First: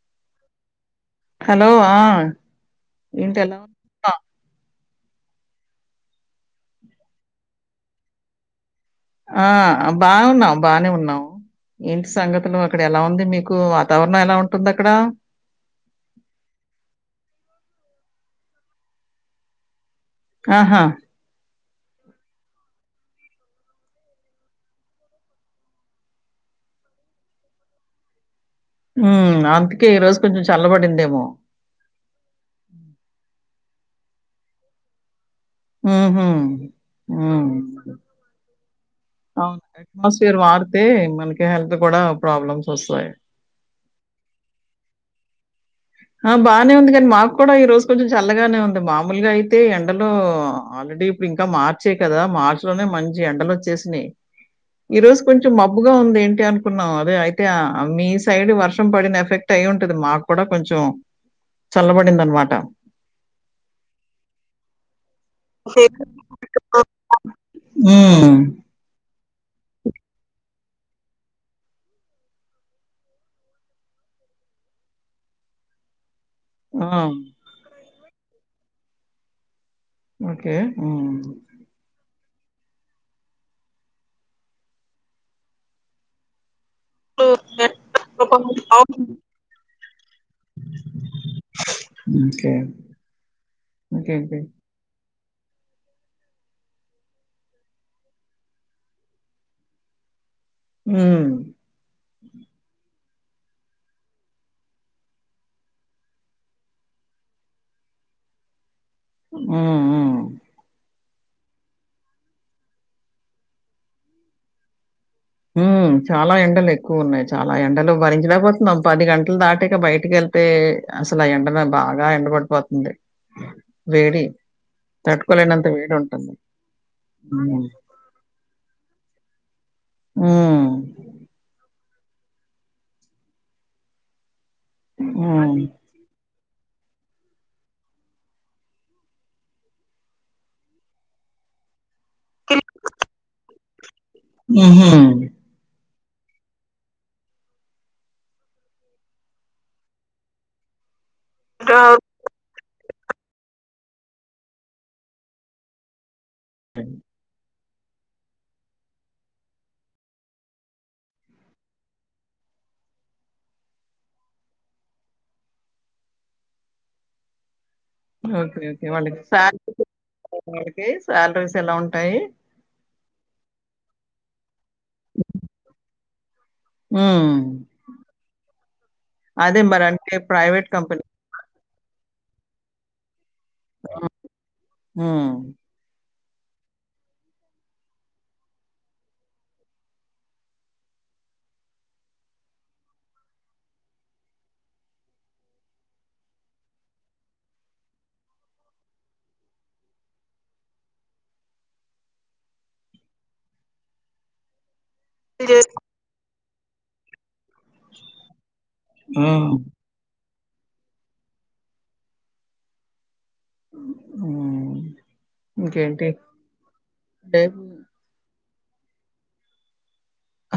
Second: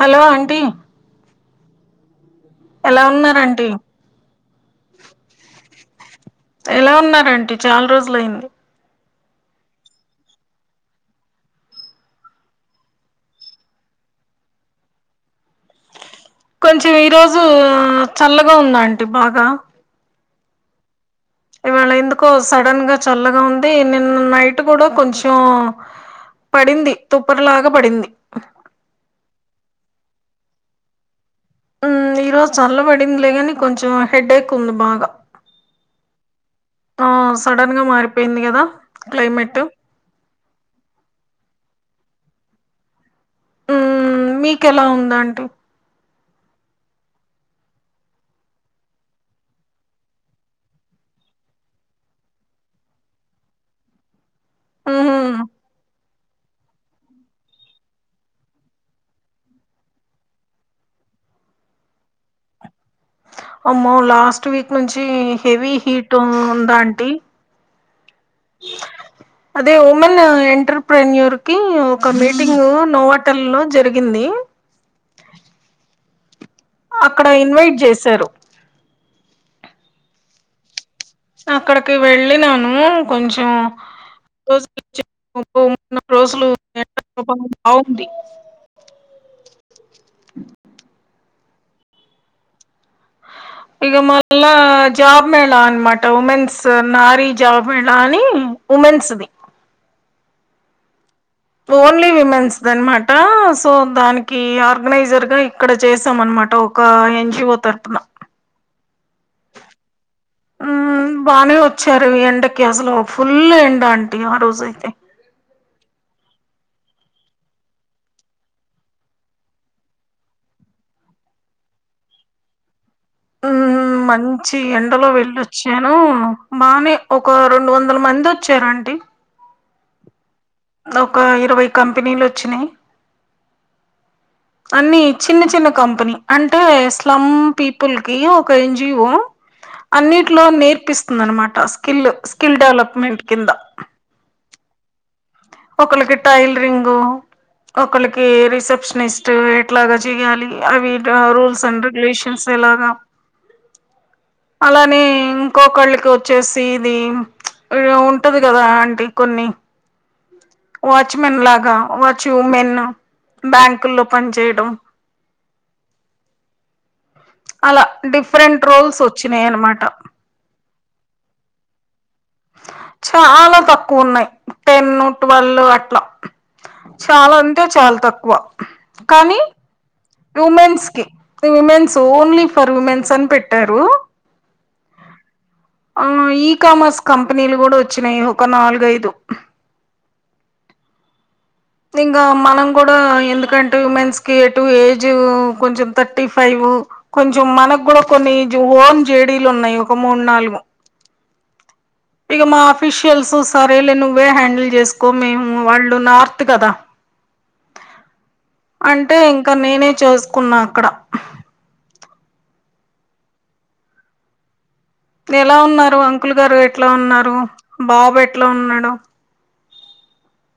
Hello aunty hello ఆ ఎలా ఏంటి ఎలా ఉన్నారంటీ ఉన్నావ్ ఎలా ఉన్నారంటి, చ్యాల్ రోజులయ్యింది. ఆ ఆ బాగున్నావు బానే ఉన్నావు. ఏంటి సంగతులో అక్కడ ఎలా ఉంది. మీకు వాతావరణం ఎలా ఉంటుంది. అక్కడ కొంచెం, ఈరోజు చల్లగా ఉందాంటి బాగా ఆహా ఇవాళ ఎందుకో సడన్ గా చల్లగా ఉంది. నిన్న నైట్ కూడా కొంచెం పడింది. తుప్పర్ లాగా పడింది. హ్మ్ అందుకే, ఈ రోజు కొంచెం చల్లబడిందేమో హ్మ్ ఈ రోజు చల్ల పడిందిలే, గనీ కొంచెం హెడేక్క్ ఉంది. బాగా ఉహు ఆ సడన్ గా మారిపోయింది. కదా అవున్ క్లైమేట్ అట్మాస్ఫియర్ వాడితే, మనకి హెల్ [unintelligible] కూడా ప్రాబ్లమ్స్ వస్తాయి. హ్మ్మ్ మీకెల్లా ఉందాంటీ. ఆ బాగానే ఉంది. కానీ మాకు కూడా ఈ రోజు కొంచెం చల్లగానే ఉంది. మామూలుగా అయితే ఎండలో ఆల్రెడీ ఇప్పుడు ఇంకా మార్చే, కదా మార్చి లోనే మంచి ఎండలు వచ్చేసినెయి. ఈ రోజు మ్మ్ కొంచెం మబ్బుగా ఉంది. ఏన్ టే అనుకున్నాం అదే అయితే మీ సైడ్ వర్షం పడిన ఎఫెక్ట్ అయ్యి ఉంటది. మాకు కూడా కొంచెం చల్లబడిందనమాట ప్చ్ వమ్మో లాస్ట్ వీక్ నుంచి, హెవీ హీట్ట్ ఉందాంటీ హ్మ్మ్ అదే ఓమెన్న ఎంటర్ర్ పోయిన్యూర్ కి ఒక మీటింగు నోవాట్టర్ లో జరిగింది. ఆ! అక్కడ ఇన్వైట్ జేస్ సేరు ఓకే హ్మ్. నాక్కడకి వెళ్ వెళ్ళినాను కొంచం రోజులు [unintelligible] రోజులు [unintelligible] బాగుంది. మ్మ్ కే ఇగ మళ్ళాజ్ జాబ్ మేళా అనమాట ఉమెన్స్, నారీ జాబ్ మేళా అని ఉమెన్ సుది. హ్మ్ ఓన్లీ విమెన్స్ దన్మాట సో దానికి, ఆర్గనైజర్గా ఇక్కడ చేసాం, అనమాట ఒక ఎన్ జీ వో తరుపున హ్మ్. హ్మ్. మ్మ్ బానే వచ్చారు. ఈ ఎండకి అసలు ఫుల్ ఎండ అంటే ఆ రోజైతే. హ్మ్ చాలా ఎండలు ఎక్కువ ఉన్నాయి. చాలా ఎండలు భరించలేక పోతున్నాం. పది గంటలు దాటిక బయటికి వెళ్తే అసలు ఆ ఎండరా బాగా ఎండర్ పడిపోతుంది. హ్మ్మ్ వేడి మంచి ఎండలో తట్టుకోలేనంత వెళ్ళొచ్చాను, వేడుంటుంది. బానే ఒక హ్మ్. రెండు వందల మంది వచ్చారంటీ. హ్మ్. నౌకా ఇరవై కంపెనీలు వచ్చినాయి. అన్నీ చిన్న, హ్మ్. చిన్న కంపెనీ అన్ అంటే స్లమ్ పీపుల్ కి ఒక ఎన్జిఓ అన్నిట్లో నేర్పిస్తుంది అ నమాట టాస్క్ స్కిల్ స్కిల్ డెవలప్మెంట్ కింద ఉహు ఒకలకి టైలరింగ్ ఒకలకి రిసెప్షనిస్ట్ ఎట్లాగా చెయాలి అవి గా రూల్స్ ఆ! అండ్ రెగులేషన్స్ ఎలాగా అలానే ఇంకొకళ్ళకి వ చ్చేసి ఇది ఇగ ఉంటది కదా అంటీ కొన్ని వాచ్మెన్ లాగా వాచ్ ఉమెన్ బ్యాంకు లో పని చేయడం ఓకే ఓకే వాళ్ళకి అనమాట సాలరీ వాళ్ళకి శాలరీస్ ఎలా ఉంటాయి చాలా తక్కువ ఉన్నాయి టెన్ ట్వెల్ అట్లా చాలా హ్మ్. అంటే చాలా తక్కువ కానీ అదే మరంటే ప్రైవేట్ వ్యూమెన్స్కి company. Womens only for womens అని పెట్ హ ఆ ఈకామర్స్ కంపెనీలు కూడా వచ్చినాయి ఒక నాలుగైదు ఇంకా మనం కూడా ఎందుకంటే ఉమెన్స్ కి ఎటు ఏజ్ కొంచెం థర్టీ ఫైవ్ కొంచెం మనకు కూడా కొన్ని ఓన్ జేడీలు ఉన్నాయి ఒక మూడు నాలుగు ఇగ మా ఆఫిషియల్స్ సరే లే నువ్వే హ్యాండిల్ చేసుకో కు మేము వాళ్ళు నార్త్ కదా అంటే హ్మ్. ఇంకా నేనే చేస్ కున్నా అక్కడ ఉ ఎలా ఉన్నారు అంకుల్ గారు ఎట్లా ఉన్నారు రేపు బాబు ఎ ఎట్లా ఉన్నాడు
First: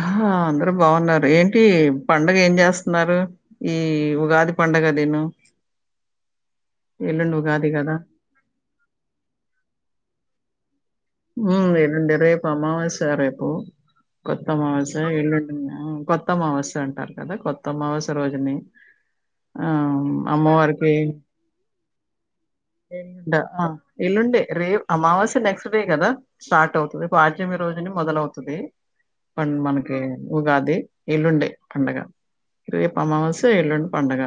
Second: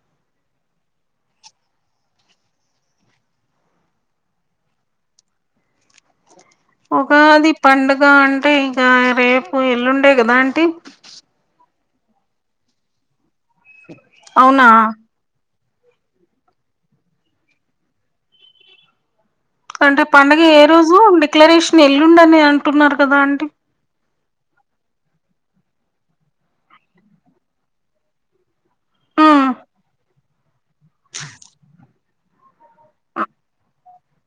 ఆ అందరు బాగున్నారు ఏంటి పండుగ ఏం చేస్తున్నారు ఈ ఉగాది పండుగ నేను ఉగాది పండుగ అంటే ఇగ రేపు ఎల్లుండే కదా ఆంటి అంటే రేపు అమావాస్య రేపు ఉ కొత్త అవునా అమావాస్య ఎల్లుండి కొత్త అమావాస్య అంటారు కదా కొత్త అమావాస్య రోజుని అంటే ఆహ్, పండుగ ఏ రోజు అమ్మవారికి డిక్లరేషన్ ఎల్లుండని అంటున్నారు కదా ఎల్లుండ అంటీ ఆ ఎల్లుండే రే అమావాస్య నెక్స్ట్ డే కదా స్టార్ట్ అవుతుది పాడ్యమి రోజుని మొదలవుతది ఆ మనకి ఉగాది ఎల్లుండే పండగ రేపు అమావాస ఎల్లుండి పండగ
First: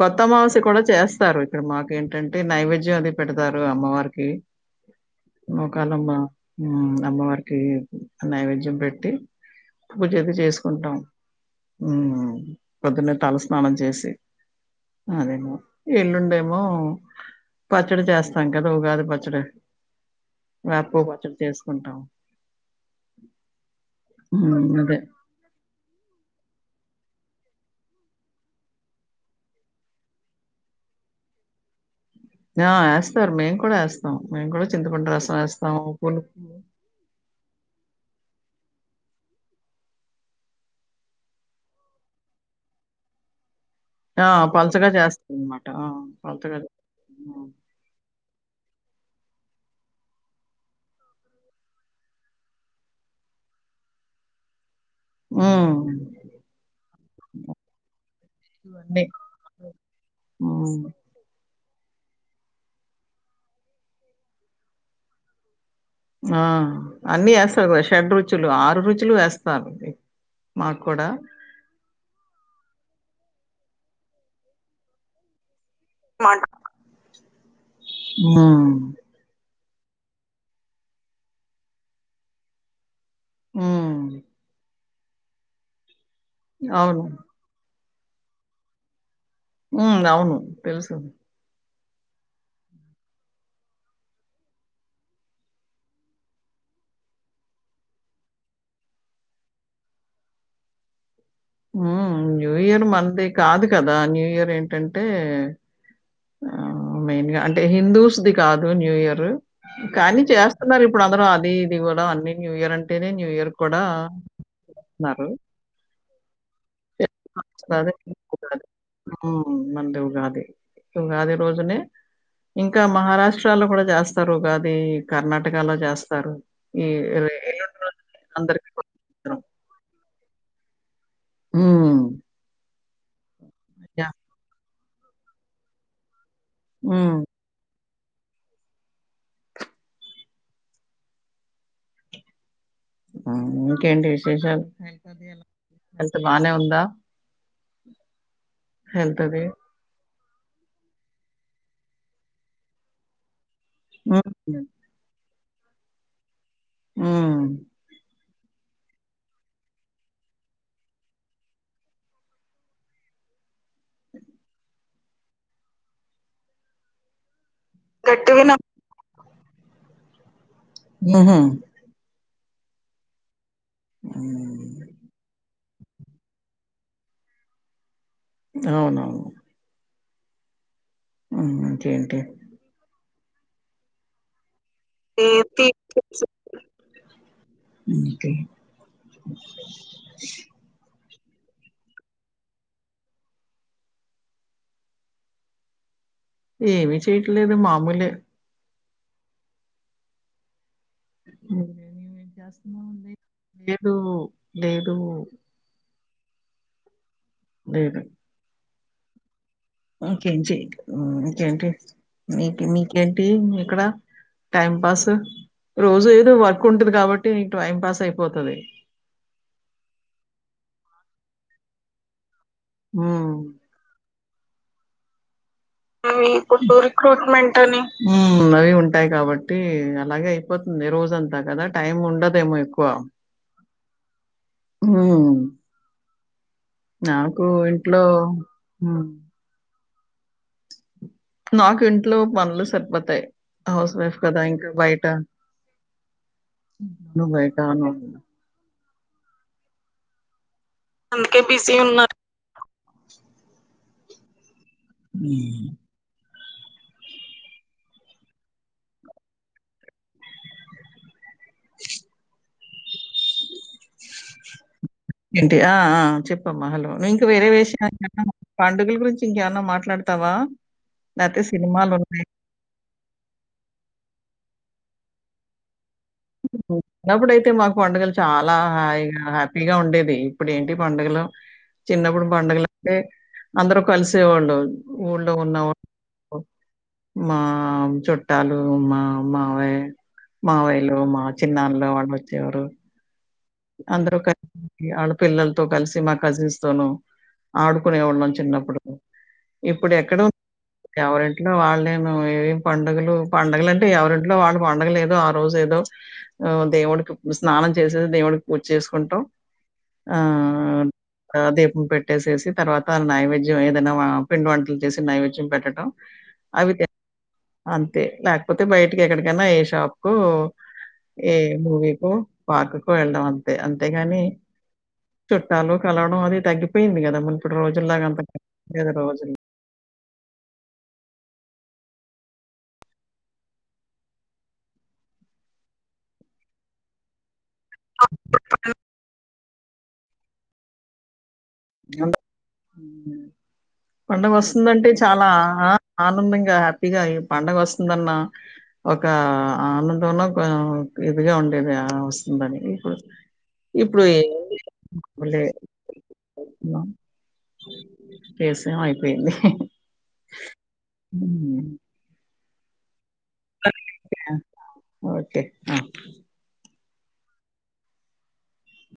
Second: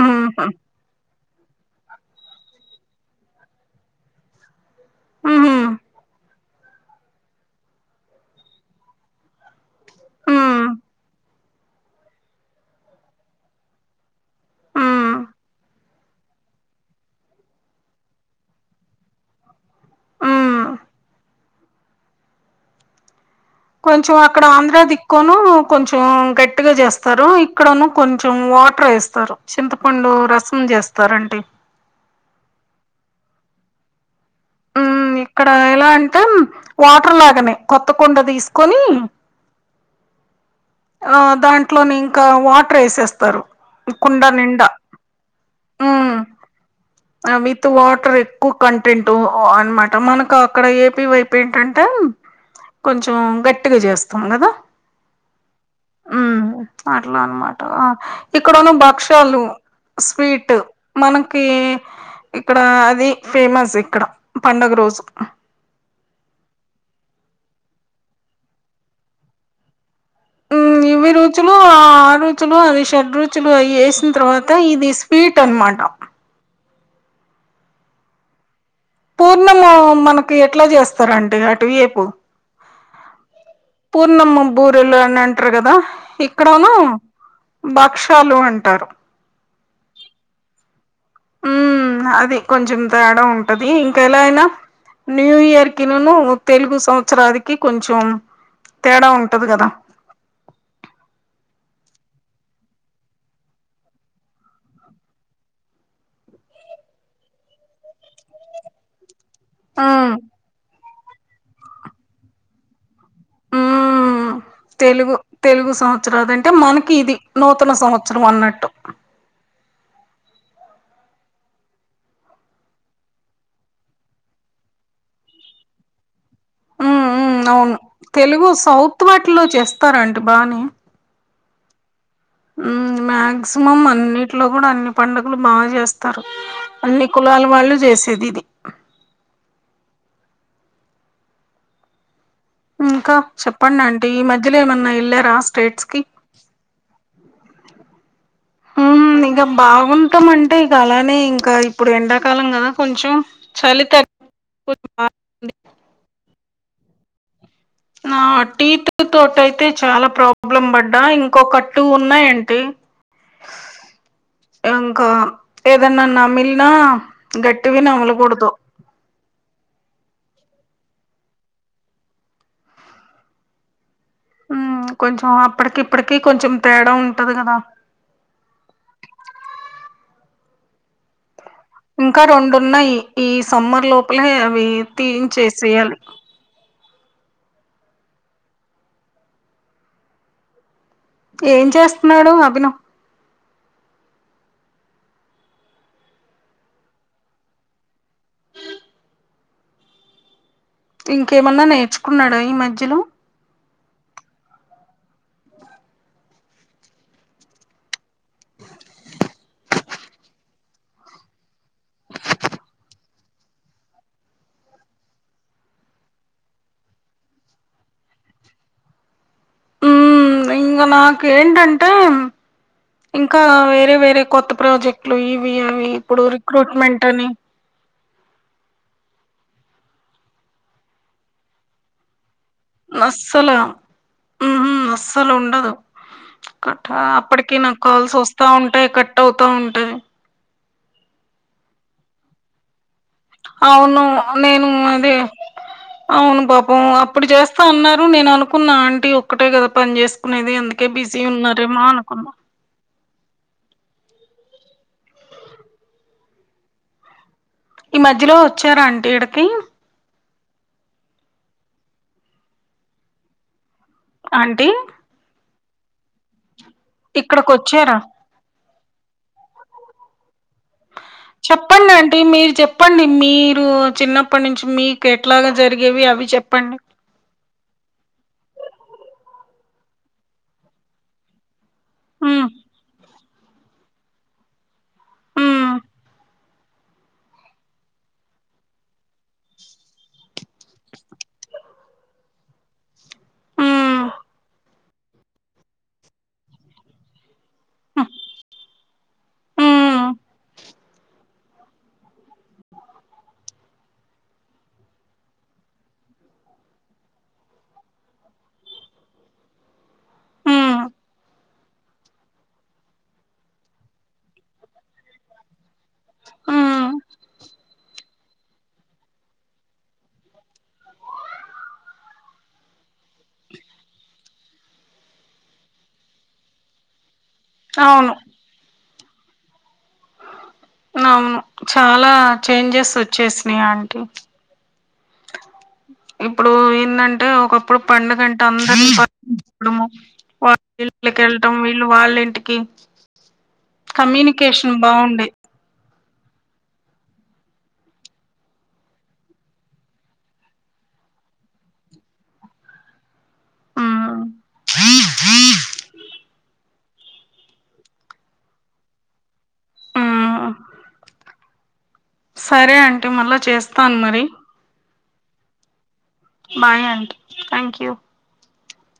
కొత్త అమావాస్య కూడా చేస్తారు ఇక్కడ మా ఏంటంటే నైవేద్యం అది పెడతారు అమ్మవారికి ఆహా మ కాలమ్మ అమ్మవారికి నైవేద్యం పెట్టి పూజతే ఆ చేసుకుంటాం ప్రొద్దున్న తల స్నానం చేసి ఆ అదేమో ఎల్లుండేమో పచ్చడి చేస్తాం కదా ఉగాది పచ్చడి ఆ వకు బచ్చలు తీసుకుంటాం కొంచం అక్కడ ఆంధ్రా దిక్క్కొను కొంచెం గట్ గట్టుగా చేస్తారు ఇక్కడను కొంచెం వాటర్ వేస్తారు చింతపండు రసం చేస్తారుంటడి ఆ వేస్తారు మేము కూడా వేస్తాం ఉ ఇక్కడ ఎలా అంటే వాటర్ లాగానే కొత్త కొండ తీసుకొని ఆ దాంట్లోని ఇంకా వాటర్ వేసేస్తారు కుండ ఆ నిండా పలుసగా చేస్తాంది అనమాట ఆ ఉమ్ పలుసగా విత్ వాటర్ ఎక్కువ క వన్ అంటూ అనమాట మనకు అక్కడ ఏపీ వైపు ఏంటంటే కొంచెం గట్టిగా చేస్తాం కదా హ్మ్. ఉ అట్లా అనమాట ఇక్కడ ఉన్న ఇవన్నీ. భక్ష్యాలు స్వీట్ హ్మ్. మనకి ఇక్కడ అది ఫేమస్ ఇక్కడ పండుగ రోజు ఆ అన్నిీ వేస్తారు కదా షెడ్ రుజులు ఆరు రుచులు వేస్తారు ఇవై రోజులు ఆ రోజులు అ చెడ రుచులు వేసిన తర్వాత ఇది స్వీట్ అనమాట మాట ఆ ఇన్నము మనకి ఎట్లా చేస్తారంటడి అటు వేపు హ్మ్. పూర్ణమబూర్ లు అని అంటారు కదా ఇక్కడనా అవును. భక్షాలు అంటారు ఉ అవును తెల్సు ఉ అది కొంచెం తేడా ఉంటది ఇంక ఎలా అయినా న్యూ ఇయర్ కి నును తెలుగు సంవత్సరాదికి కొంచెం తేడా ఉంటది కదా న్యూ ఇయర్ మంది కాదు కదా న్యూ ఇయర్ ఏంటంటే మెయిన్గా అంటే హిందూస్ది కాదు న్యూ ఇయర్ ఉమ్ కానీ చేస్తున్నారు ఇప్పుడు ఇప్పుడు అందరు అది ఇది కూడా అన్ని న్యూ ఇయర్ అ అంటేనే న్యూ ఇయర్ ఉమ్ కూడాస్తున్నారు రాాం అంటే మనకి ఇది నూతన సంవత్సరం ఉగాది. అన్నట్టు హ్మ్. మనది ఉగాది. ఉగాది రోజునే ఇంకా మహారాష్ట్రలో కూడా చేస్తారు ఉగాది కర్ణాటకలో చేస్తారు ఈ అవును ఎల్లుండి రోజునే తెలుగు అందరికి సౌత్ పచ్చడం. వాటిలో చేస్తారంటడి బానే ఆ మ్యా సుమం అన్నింటిలో కూడా అన్ని పండుగలు మాాగా చేస్తారు అన్ని హ్మ్. కులాల వాళ్ళు చేస్తారు స్థిదిది ఇంకా చెప్పండి ఆంటీ ఇంకేంటి ఈ మధ్యలో విశేషాలు ఏమన్నా హ వెళ్ళారా స్టేట్స్ కి హెల్త్ బానే ఉందా హ హెల్త్ ఇగ అది? బాగు కం అంటే ఇక అలానే ఇంకా ఇప్పుడు ఎండాకాలం కదా కొంచెం చలితే హ్మ్. అ ఆ నా టీత్ తోట అయితే చాలా ప్రాబ్లం పడ్డా ఇంకొక టటు ఉన్నాయంంటి ఇంకా ఏదన్నా నమిలినా గట్ టు విని అంగ కొత గట్టివిన హ కొంచం ఇప్పటికి ఇప్పటికిీ కొంచెం తేడా ఉంటది కదా అవునవును హ్మ్. ఇంకేంటి ఇంకా రెండున్నాయి ఈ సమ్మర్ లోపలే అవి తి చేసేయాలి అకే ఏం చేస్తున్నాడు అభిన ఏమి చేయట్లేదు మామూలు ఇంకేమన్నా నువ్వేం నేర్చుకున్నాడా ఈ మధ్యలో చేస్తున్నావండి తో లేేదా ఇంకేంచె ఇంకేంటి మీకి మీకి ఏంటి ఏక్కడ టైం పాస్ రోజు ఏదో వర్క్ ఉంటది కాబట్టి టైం పాస్ అయిపోతుది ఇంకా మాక్ ఏంటంటే హ్మ్. ఇంకా వేరే వేరే కొత్త ప్రాజెక్ట్లు ఈ రిక్రూట్మెంట్ అని అవి ఉంటాయి కాబట్టి టి అలాగే అయిపోతుంది రోజంతా కదా టైమ్ ఉండదు అస్సలు అస్సలు హ్మ్. ఉండదు కట్ట అప్పటికి నాకు కాల్స్ వస్తా ఉంటాయి హ్మ్. కట్ అవుతా ఉంటాయి మాకు ఇంట్లో పనులు సరిపోత అవును నేను అదే అవును పాపం అప్పుడు నువ్వు బయట చేస్తా అన్నారు నువ్వు నేను అనుకున్నా అ ఒక్కటే కదా పని చేేసుకునేది అని కే బిజీ అందుకే బిజీ ఉన్నారేమో ఉన్నారు. అనుకున్న హ్మ్మ్ ఈ మధ్యలో వచ్చారా అంటీ ఈడకి [unintelligible] ఆంటీ ఏంటి? ఆ ఆ‌ చెప్ప్ అ హలో మీకి వేరే ఇక్కడికి విషయల వచ్చారా [unintelligible] పండుగల గురించి ఇంకేమన్న మాట్లాడతావా లేతే చెప్పండి ఆంటీ సినిమాలున్నాయి. మీరు చెప్పండి మీరు చిన్న ప్పటి నుంచి మీకు ఎట్లాగా జరిగి చిన్నప్పుడయితే మాకు పండుగలు చాలా హాయిగ హాపీ పిగా ఉండేది ఇప్పుడు ఏంటి పండుగలు చిన్నప్పుడు హ్మ్ పండుగలంటే అందరు కలిసేవాళ్ళు ఊళ్ళో ఉన్న హ్మ్ మా చుట్టాలు మా మావయ్య మావయ్య మా చిన్నానాన్నలు వాళ్ళు వచ్చేవారు హ్మ్ వాళ్ళ పిల్లలతో కలిసి మా కజిన్స్ తోను ఆడుకునేవాళ్ళం చిన్నప్పుడు హ్మ్ ఇప్పుడు హ్మ్ ఎక్కడ ఎవరింట్లో వాళ్ళు నేను ఏం పండుగలు పండుగలు అంటే ఎవరింట్లో వాళ్ళు పండుగలు ఏదో ఆ రోజు ఏదో దేవుడికి స్నానం చేసేసి దేవుడికి వచ్చేసుకుంటాం ఆ హ్మ్ దీపం పెట్టేసేసి తర్వాత నైవేద్యం ఏదైనా పిండి వంటలు చేసి నైవేద్యం పెట్టడం అవి హ్మ్. ఆ లేకపోతే బయటకి ఎక్కడికైనా ఏ షాప్ కొ ఏ మూవీ కొ పార్క్ కొ వెళ్డం అంతే అంతేగాని చుట్టాలు కలవడం అది తగ్గిపోయింది కదా ము అప్పుడు రోజు లాగా అవును అంత క రోజు అవును చాలా చేంజెస్ వచ్చేసినయి ఆంటీ ఇప్పుడు ఏందంటే ఒక అప్పుడు పండుగంటే అందరి వా ఇంట్లోకెళ్లి [unintelligible] వీళ్ళు వాళ్ళ అంద్ ఇంటికి హ్మ్. కమ్యూనికేషన్ పండగొస్తుందంటే బాగుండే చాలా ఆ! ఆనందంగా హ్యాపీగా ఈ పండుగ వస్తుందన్న ఒక ఆనందంలో ఇదిగా ఉండేది వస్తుందని ఇప్పుడు ఇప్పుడు ఉమ్ మంట [unintelligible] కేస్ ఏమో అయిపోయింది హ ఉమ్ అ [inaudible] సరే అండి మల్ల చేస్తాను మరి ఆ! ఓకే ఆ బాయ్ అంటీ థ్యాంక్ యూ